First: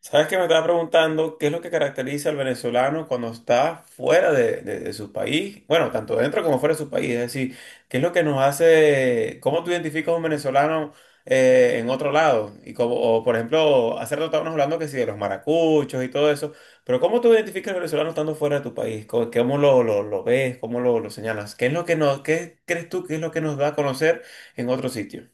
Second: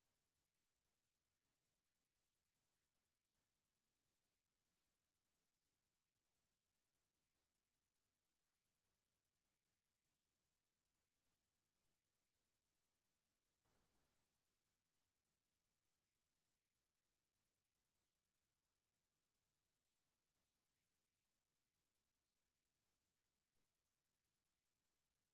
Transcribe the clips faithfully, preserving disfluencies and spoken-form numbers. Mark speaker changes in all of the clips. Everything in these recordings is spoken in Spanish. Speaker 1: ¿Sabes que me estaba preguntando qué es lo que caracteriza al venezolano cuando está fuera de, de- de su país? Bueno, tanto dentro como fuera de su país. Es decir, ¿qué es lo que nos hace, cómo tú identificas a un venezolano eh, en otro lado? Y como, o, por ejemplo, hace rato estábamos hablando que sí, de los maracuchos y todo eso, pero ¿cómo tú identificas al venezolano estando fuera de tu país? ¿Cómo, cómo lo, lo- lo ves? ¿Cómo lo, lo señalas? ¿Qué es lo que nos, ¿qué crees tú que es lo que nos da a conocer en otro sitio?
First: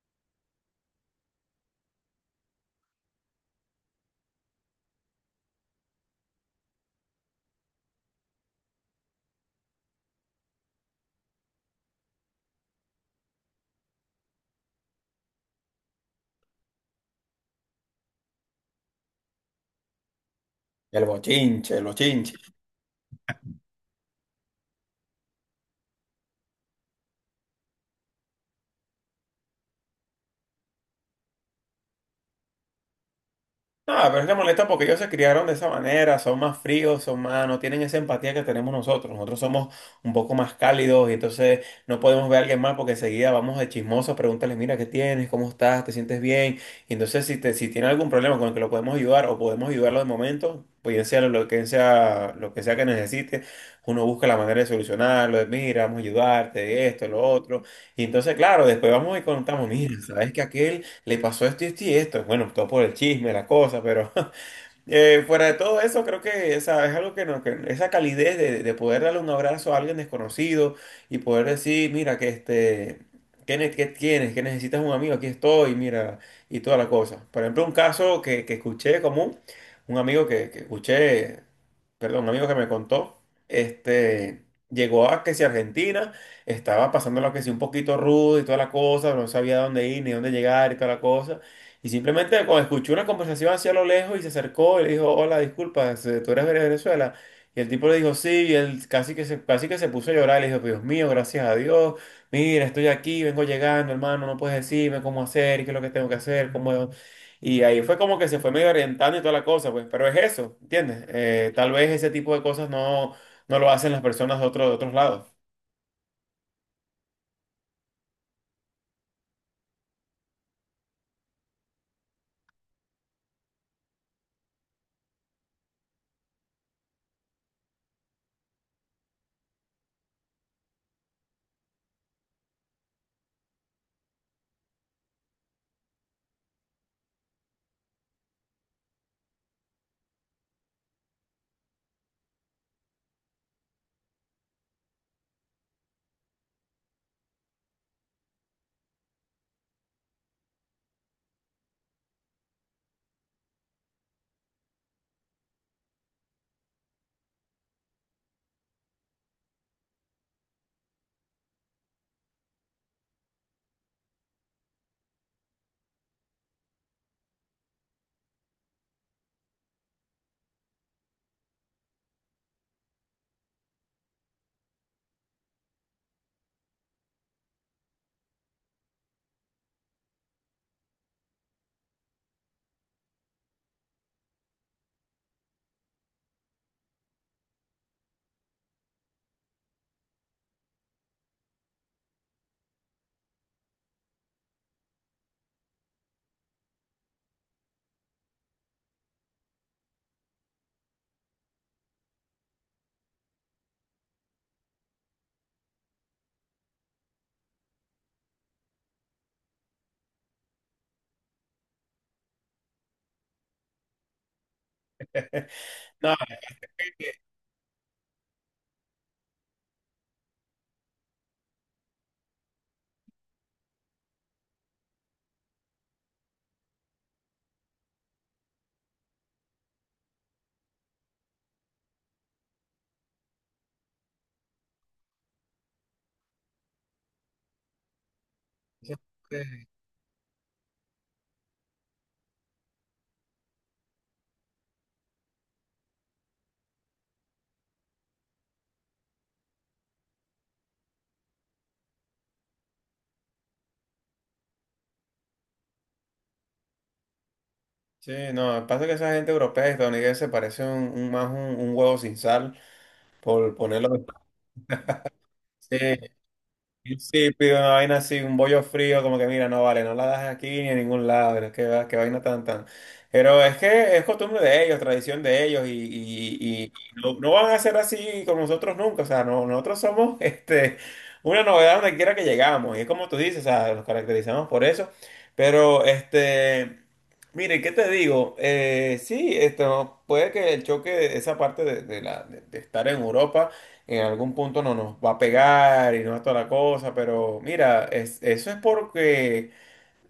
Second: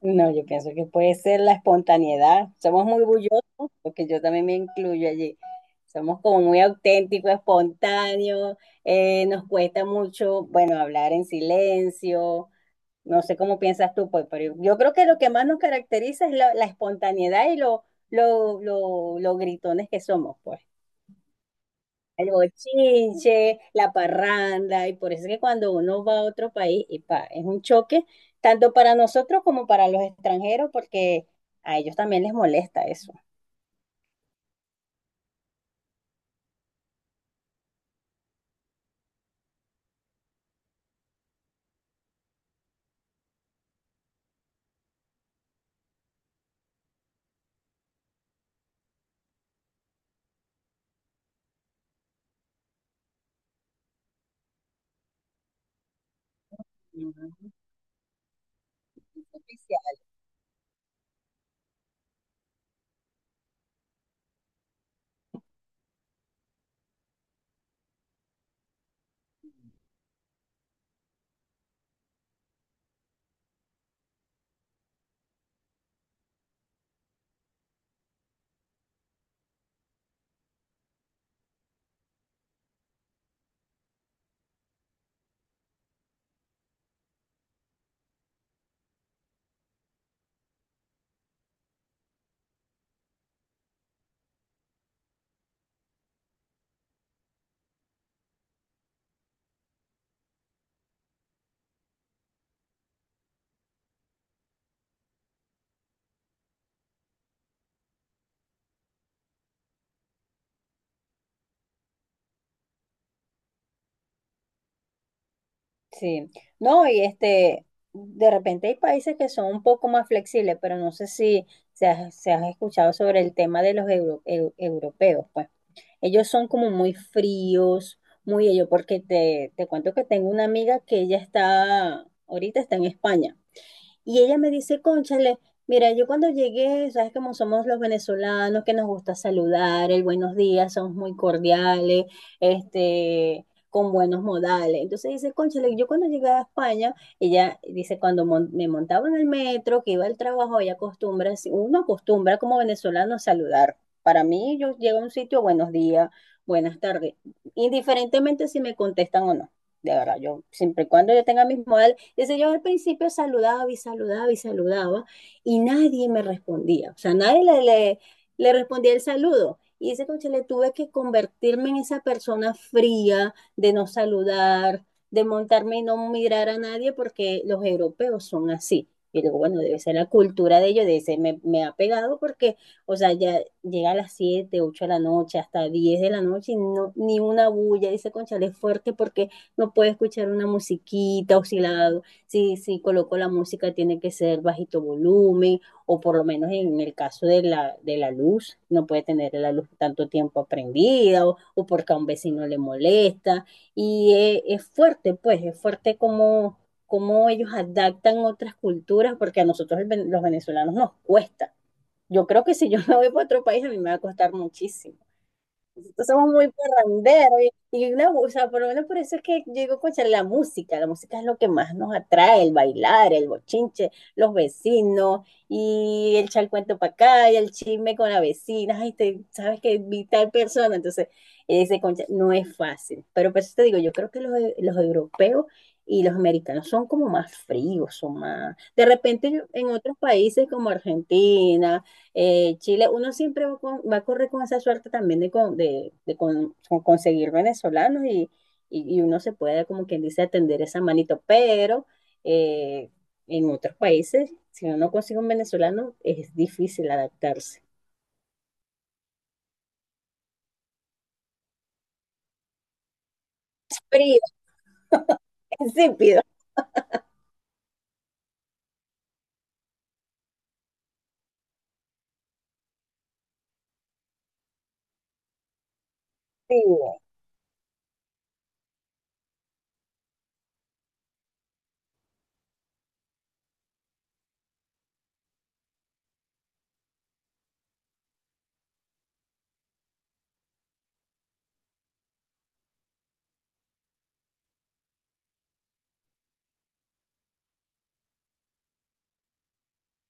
Speaker 2: No, yo pienso que puede ser la espontaneidad. Somos muy bullosos, porque yo también me incluyo allí. Somos como muy auténticos, espontáneos, eh, nos cuesta mucho, bueno, hablar en silencio. No sé cómo piensas tú, pues, pero yo creo que lo que más nos caracteriza es la, la espontaneidad y lo, lo, lo, lo gritones que somos, pues.
Speaker 1: El bochinche, el
Speaker 2: El
Speaker 1: bochinche.
Speaker 2: bochinche, la parranda, y por eso es que cuando uno va a otro país, y pa, es un choque, tanto para nosotros como para los extranjeros, porque a ellos también les molesta eso.
Speaker 1: Ah, pero es que molesta porque ellos se criaron de esa manera, son más fríos, son más, no tienen esa empatía que tenemos nosotros. Nosotros somos un poco más cálidos y entonces no podemos ver a alguien más porque enseguida vamos de chismosos, pregúntales, mira, ¿qué tienes? ¿Cómo estás? ¿Te sientes bien? Y entonces si, te, si tiene algún problema con el que lo podemos ayudar o podemos ayudarlo de momento, pues bien sea lo que sea, lo que sea que necesite, uno busca la manera de solucionarlo, de mira, vamos a ayudarte, esto, lo otro. Y entonces, claro, después vamos y contamos, mira, ¿sabes que aquel le pasó esto y esto y esto? Bueno, todo por el chisme, la cosa, pero eh, fuera de todo eso, creo que esa, es algo que, no, que esa calidez de, de poder darle un abrazo a alguien desconocido y poder decir, mira, que este, ¿qué, ne- ¿qué tienes? ¿Qué necesitas un amigo? Aquí estoy, mira, y toda la cosa. Por ejemplo, un caso que, que escuché común, un amigo que, que escuché, perdón, un amigo que me contó, este... Llegó a que si Argentina estaba pasando lo que si un poquito rudo y toda la cosa, no sabía dónde ir ni dónde llegar y toda la cosa. Y simplemente cuando escuchó una conversación hacia lo lejos y se acercó y le dijo, hola, disculpas, eh, tú eres de Venezuela. Y el tipo le dijo, sí, y él casi que se, casi que se puso a llorar. Le dijo, Dios mío, gracias a Dios, mira, estoy aquí, vengo llegando, hermano, no puedes decirme cómo hacer, qué es lo que tengo que hacer, cómo... Y ahí fue como que se fue medio orientando y toda la cosa, pues, pero es eso, ¿entiendes? Eh, tal vez ese tipo de cosas no, no lo hacen las personas de, otro, de otros lados.
Speaker 2: Sí, no, y este, de repente hay países que son un poco más flexibles, pero no sé si se ha, se ha escuchado sobre el tema de los euro- eu- europeos, pues. Ellos son como muy fríos, muy ellos, porque te, te cuento que tengo una amiga que ella está, ahorita está en España. Y ella me dice, cónchale, mira, yo cuando llegué, sabes cómo somos los venezolanos, que nos gusta saludar, el buenos días, somos muy cordiales, este, con buenos modales. Entonces dice, cónchale, yo cuando llegué a España, ella dice, cuando mon- me montaba en el metro, que iba al trabajo, ella acostumbra, si- uno acostumbra como venezolano a saludar. Para mí, yo llego a un sitio, buenos días, buenas tardes, indiferentemente si me contestan o no. De verdad, yo siempre y cuando yo tenga mis modales entonces yo al principio saludaba y saludaba y saludaba y nadie me respondía, o sea, nadie le, le, le respondía el saludo. Y dice coche le tuve que convertirme en esa persona fría de no saludar, de montarme y no mirar a nadie porque los europeos son así. Y digo, bueno, debe ser la cultura de ellos, de ese me, me, ha pegado porque, o sea, ya llega a las siete ocho de la noche, hasta diez de la noche y no, ni una bulla, dice Conchale, es fuerte porque no puede escuchar una musiquita, oscilado, si, si coloco la música tiene que ser bajito volumen o por lo menos en el caso de la, de la luz, no puede tener la luz tanto tiempo prendida o, o porque a un vecino le molesta. Y es, es fuerte, pues, es fuerte como, como ellos adaptan otras culturas porque a nosotros el, ven- los venezolanos nos cuesta. Yo creo que si yo me voy para otro país a mí me va a costar muchísimo nosotros
Speaker 1: No,
Speaker 2: somos muy parranderos y, y una, o sea, por lo menos por eso es que yo digo, concha, la música, la música es lo que más nos atrae, el bailar, el bochinche, los vecinos y el charcuento para acá y el chisme con la vecina, ay, te, sabes que vi tal persona, entonces ese concha no es fácil, pero por eso te digo, yo creo que los, e- los europeos y los americanos son como más fríos, son más... De
Speaker 1: eso
Speaker 2: repente yo-
Speaker 1: es-
Speaker 2: en otros países como Argentina, eh, Chile, uno siempre va, con- va a correr con esa suerte también de, con- de, de con- con conseguir venezolanos y, y- y uno se puede, como quien dice, atender esa manito, pero eh, en otros países, si uno no consigue un venezolano, es difícil adaptarse.
Speaker 1: sí, no, pasa que esa gente europea y estadounidense parece un, un- más un un huevo sin sal. Por ponerlo
Speaker 2: Frío,
Speaker 1: de
Speaker 2: insípido,
Speaker 1: sí, sí, pido una vaina así, un bollo frío, como que mira, no vale, no la das aquí ni en ningún lado, que qué, va- qué vaina tan tan. Pero es que es costumbre de ellos, tradición de ellos, y, y- y- y
Speaker 2: frío.
Speaker 1: no, no van a ser así con nosotros nunca. O sea, no, nosotros somos este, una novedad donde quiera que llegamos. Y es como tú dices, o sea, nos caracterizamos por eso. Pero este. Mire, ¿qué te digo? Eh, sí, esto puede que el choque, esa parte de, de la, de de estar en Europa en algún punto no nos va a pegar y no es toda la cosa, pero mira, es- eso es porque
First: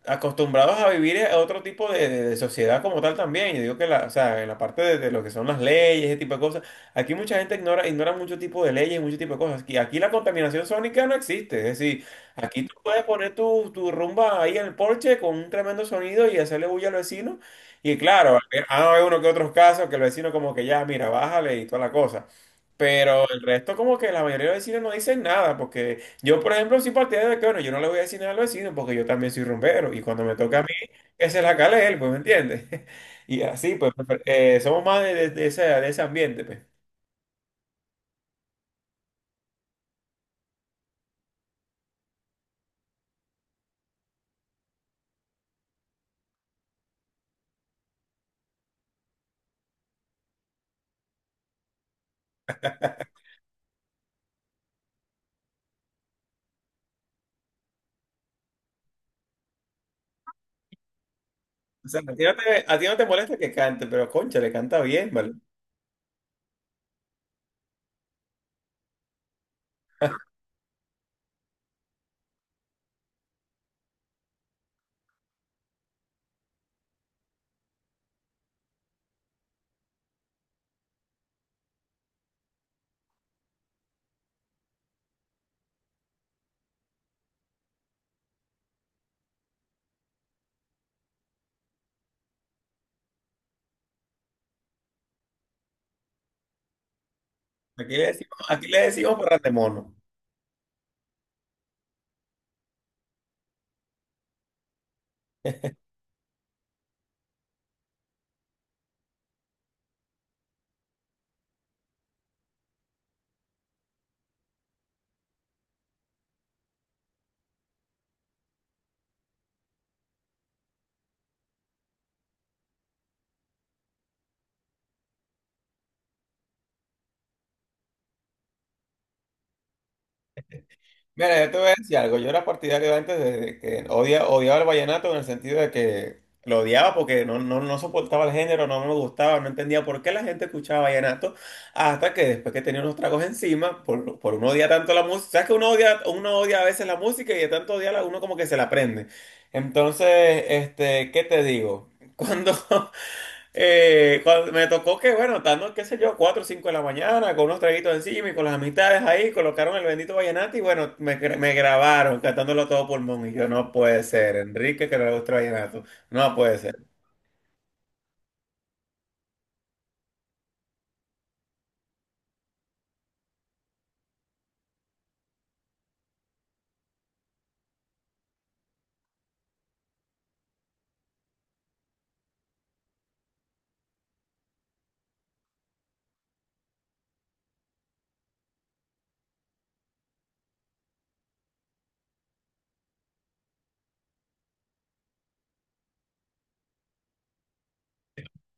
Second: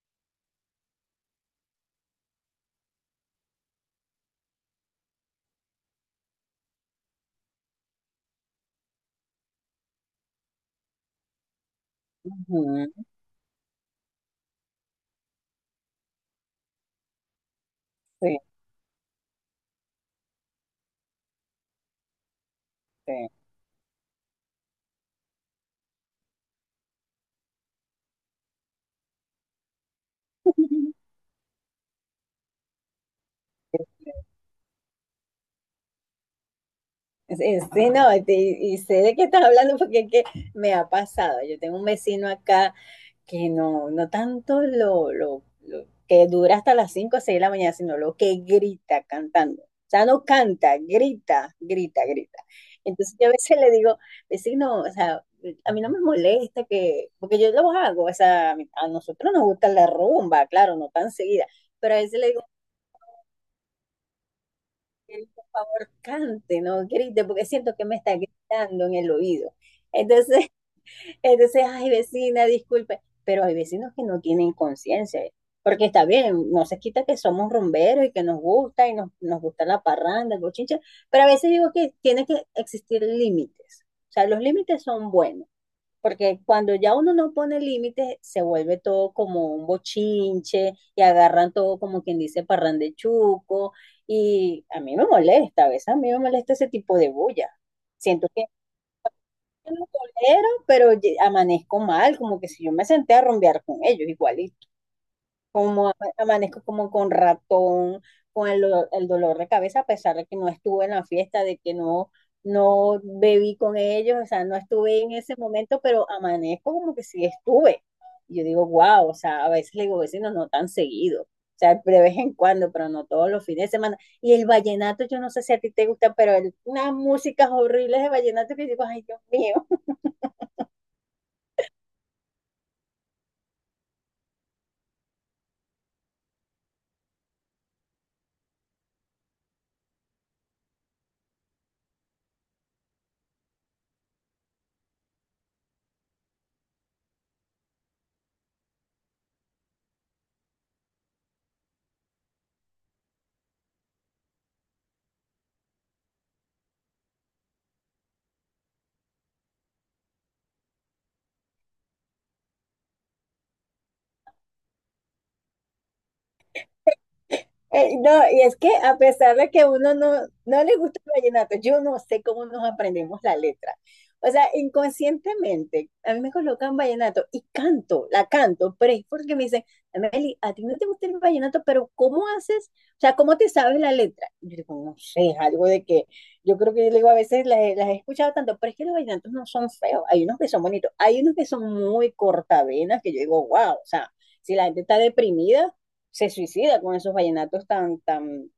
Speaker 1: acostumbrados a vivir a otro tipo de, de- de sociedad como tal también. Yo digo que la, o sea, en la parte de, de lo que son las leyes, ese tipo de cosas, aquí mucha gente ignora, ignora mucho tipo de leyes, mucho tipo de cosas. Aquí, aquí la contaminación sónica no existe. Es decir, aquí tú
Speaker 2: Ujú.
Speaker 1: puedes poner tu, tu rumba ahí en el porche con un tremendo sonido y hacerle bulla al vecino. Y claro,
Speaker 2: Sí,
Speaker 1: ah hay uno que otros casos que el vecino como que ya, mira, bájale y toda la cosa. Pero
Speaker 2: sí.
Speaker 1: el resto como que la mayoría de los vecinos no dicen nada porque... Yo, por ejemplo, soy partidario de que, bueno, yo no le voy a decir nada al vecino porque yo también soy rumbero y cuando me toca a mí, que se la cale él, pues, ¿me entiendes? Y así, pues, prefer- eh, somos más de, de- de ese, de ese ambiente, pues.
Speaker 2: Sí, sí, no, y, y sé de qué estás hablando porque es que me ha pasado. Yo tengo un vecino acá que no, no tanto lo, lo, lo que dura hasta las cinco o seis de la mañana, sino lo que grita cantando. O sea, no canta, grita, grita, grita. Entonces yo a veces le digo, vecino, o sea, a mí no me molesta que, porque yo lo hago, o sea, a, mí- a nosotros nos gusta la rumba, claro, no tan seguida,
Speaker 1: O
Speaker 2: pero a
Speaker 1: sea, a
Speaker 2: veces
Speaker 1: ti
Speaker 2: le
Speaker 1: no
Speaker 2: digo,
Speaker 1: te, a ti no te molesta que cante, pero concha, le canta bien,
Speaker 2: "Miguel,
Speaker 1: ¿vale?
Speaker 2: por favor, cante, no grite, porque siento que me está gritando en el oído". Entonces, Entonces, ay, vecina, disculpe, pero hay vecinos que no tienen conciencia, porque está bien, no se quita que somos rumberos y que nos gusta y nos, nos gusta la parranda, el bochinche, pero a veces digo que tiene que existir límites. O sea, los límites son buenos, porque cuando ya uno no pone límites, se vuelve todo como un bochinche y agarran todo como quien dice parrandechuco. Y a mí me molesta, a veces a mí me molesta ese tipo de bulla.
Speaker 1: Aquí le
Speaker 2: Siento
Speaker 1: decimos, aquí le decimos
Speaker 2: yo no
Speaker 1: parrandemono.
Speaker 2: tolero, pero ye- amanezco mal, como que si yo me senté a rumbear con ellos, igualito. Como ama- amanezco como con ratón, con el, do- el dolor de cabeza, a pesar de que no estuve en la fiesta, de que no, no bebí con ellos, o sea, no estuve en ese momento, pero amanezco como que sí estuve. Y yo digo, wow, o sea, a veces le digo, vecinos, no no tan seguido. O sea, de vez en cuando, pero no todos los fines de semana. Y el vallenato, yo no sé si a ti te gusta, pero el- unas músicas horribles de vallenato que digo, ay, Dios mío.
Speaker 1: Mira, yo te voy a decir algo. Yo era partidario antes de que odia, odiaba el vallenato en el sentido de que lo odiaba porque no, no, no soportaba el género, no me gustaba, no entendía por qué la gente escuchaba vallenato. Hasta que después que tenía unos tragos encima, por, por uno odia tanto la música. ¿Sabes que uno odia, uno odia a veces la música y de tanto odiarla uno como que se la aprende? Entonces, este, ¿qué te digo? Cuando, Eh, cuando me tocó que, bueno, estando, qué sé yo, cuatro o cinco de la mañana, con unos traguitos encima y con las amistades ahí, colocaron el bendito vallenato y bueno, me, gra- me grabaron cantándolo a todo pulmón. Y yo, no puede ser, Enrique que le gusta el vallenato, no puede ser.
Speaker 2: Eh, no, y es que a pesar de que uno no, no le gusta el vallenato, yo no sé cómo nos aprendemos la letra. O sea, inconscientemente, a mí me colocan vallenato y canto, la canto, pero es porque me dicen, Meli, a ti no te gusta el vallenato, pero ¿cómo haces? O sea, ¿cómo te sabes la letra? Y yo digo, no sé, es algo de que yo creo que yo le digo, a veces las, he las he escuchado tanto, pero es que los vallenatos no son feos, hay unos que son bonitos, hay unos que son muy cortavenas, que yo digo, wow, o sea, si la gente está deprimida se suicida con esos vallenatos tan, tan,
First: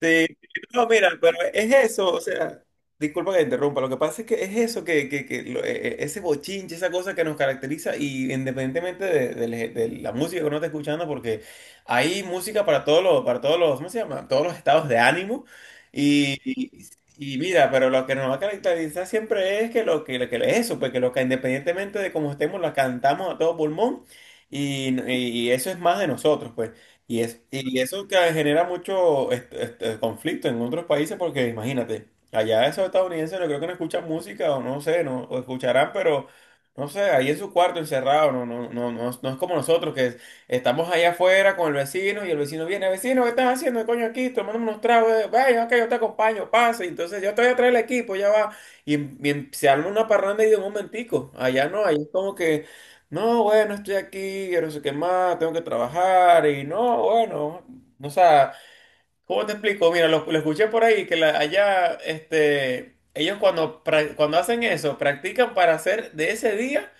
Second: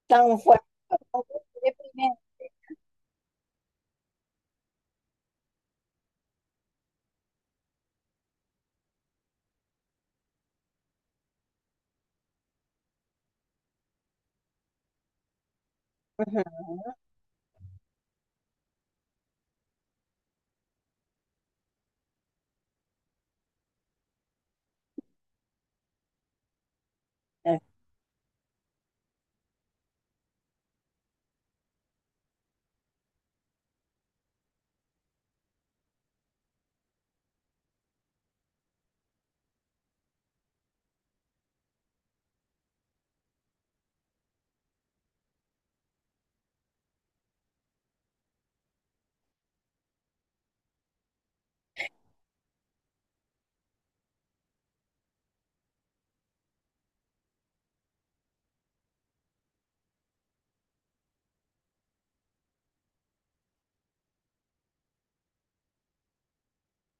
Speaker 1: Sí,
Speaker 2: tan fuertes.
Speaker 1: no,
Speaker 2: Tan
Speaker 1: mira, pero
Speaker 2: fuertes,
Speaker 1: es eso, o
Speaker 2: deprimente.
Speaker 1: sea, disculpa que te interrumpa, lo que pasa es que es eso, que, que, que lo- e- e- ese bochinche, esa cosa que nos caracteriza y independientemente de, de la de la música que uno esté escuchando, porque hay música para todos los, para todos los, ¿cómo se llama? Todos los estados de ánimo y,
Speaker 2: Ujú.
Speaker 1: y, y mira, pero lo que nos va a caracterizar siempre es que lo que, lo que es eso, porque lo que independientemente de cómo estemos, la cantamos a todo pulmón y, y y eso es más de nosotros, pues. Y, es, y eso que genera mucho este, este, conflicto en otros países porque imagínate, allá esos estadounidenses no creo que no escuchan música o no sé, no o escucharán, pero no sé, ahí en su cuarto encerrado, no, no, no, no, es no es como nosotros que es- estamos allá afuera con el vecino y el vecino viene, vecino, ¿qué estás haciendo, coño, aquí tomando unos tragos? Eh, Vaya, ok, yo te acompaño, pase, entonces yo te voy a traer el equipo, ya va. Y, y se arma una parranda y de un momentico, allá no, ahí es como que... No, bueno, estoy aquí, quiero no sé qué más, tengo que trabajar y no, bueno, o sea, ¿cómo te explico? Mira, lo, lo escuché por ahí que la- allá, este, ellos cuando, pra- cuando hacen eso, practican para hacer de ese día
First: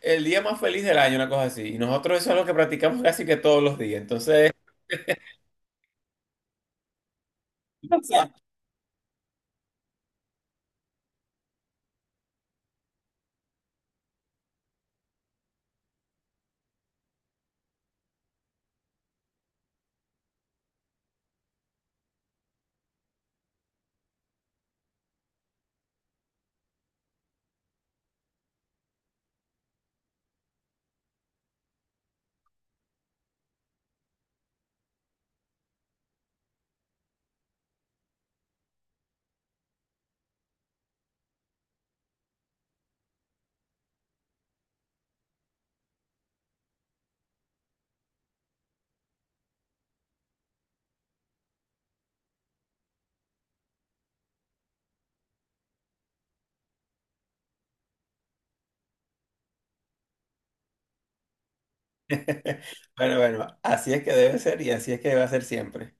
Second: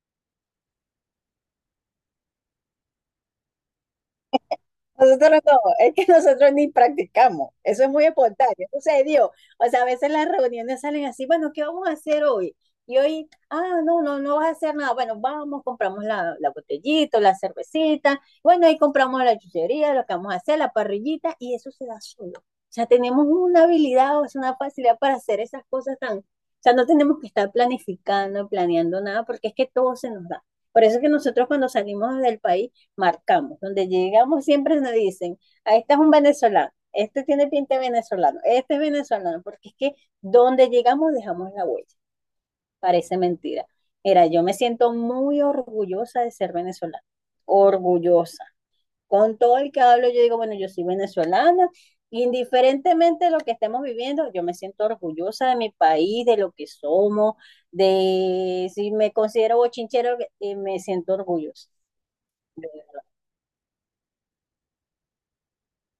Speaker 1: el día más feliz del año, una cosa así. Y nosotros eso es lo que practicamos casi que todos los días. Entonces,
Speaker 2: Nosotros no, es que nosotros ni practicamos, eso es muy espontáneo, eso se dio. O sea, a veces las reuniones salen así, bueno, ¿qué vamos a hacer hoy? Y hoy, ah, no, no, no vas a hacer nada. Bueno, vamos, compramos la, la botellita, la cervecita, bueno, ahí compramos la chuchería, lo que vamos a hacer, la parrillita, y eso se da solo. O sea, tenemos una habilidad, o sea, una facilidad para hacer esas cosas tan, o sea, no tenemos que estar planificando, planeando nada, porque es que todo se nos da. Por eso es que nosotros cuando salimos del país, marcamos. Donde llegamos siempre nos dicen, ah, este es un venezolano, este tiene pinta de venezolano, este es venezolano, porque es que donde llegamos dejamos la huella. Parece mentira. Mira, yo me siento muy orgullosa de ser venezolana, orgullosa. Con todo el que hablo, yo digo, bueno, yo soy venezolana, indiferentemente de lo que estemos viviendo, yo me siento orgullosa de mi país, de lo que somos, de si me considero bochinchero, eh, me siento orgullosa.
Speaker 1: bueno, bueno, así es que debe ser y así es que debe ser siempre.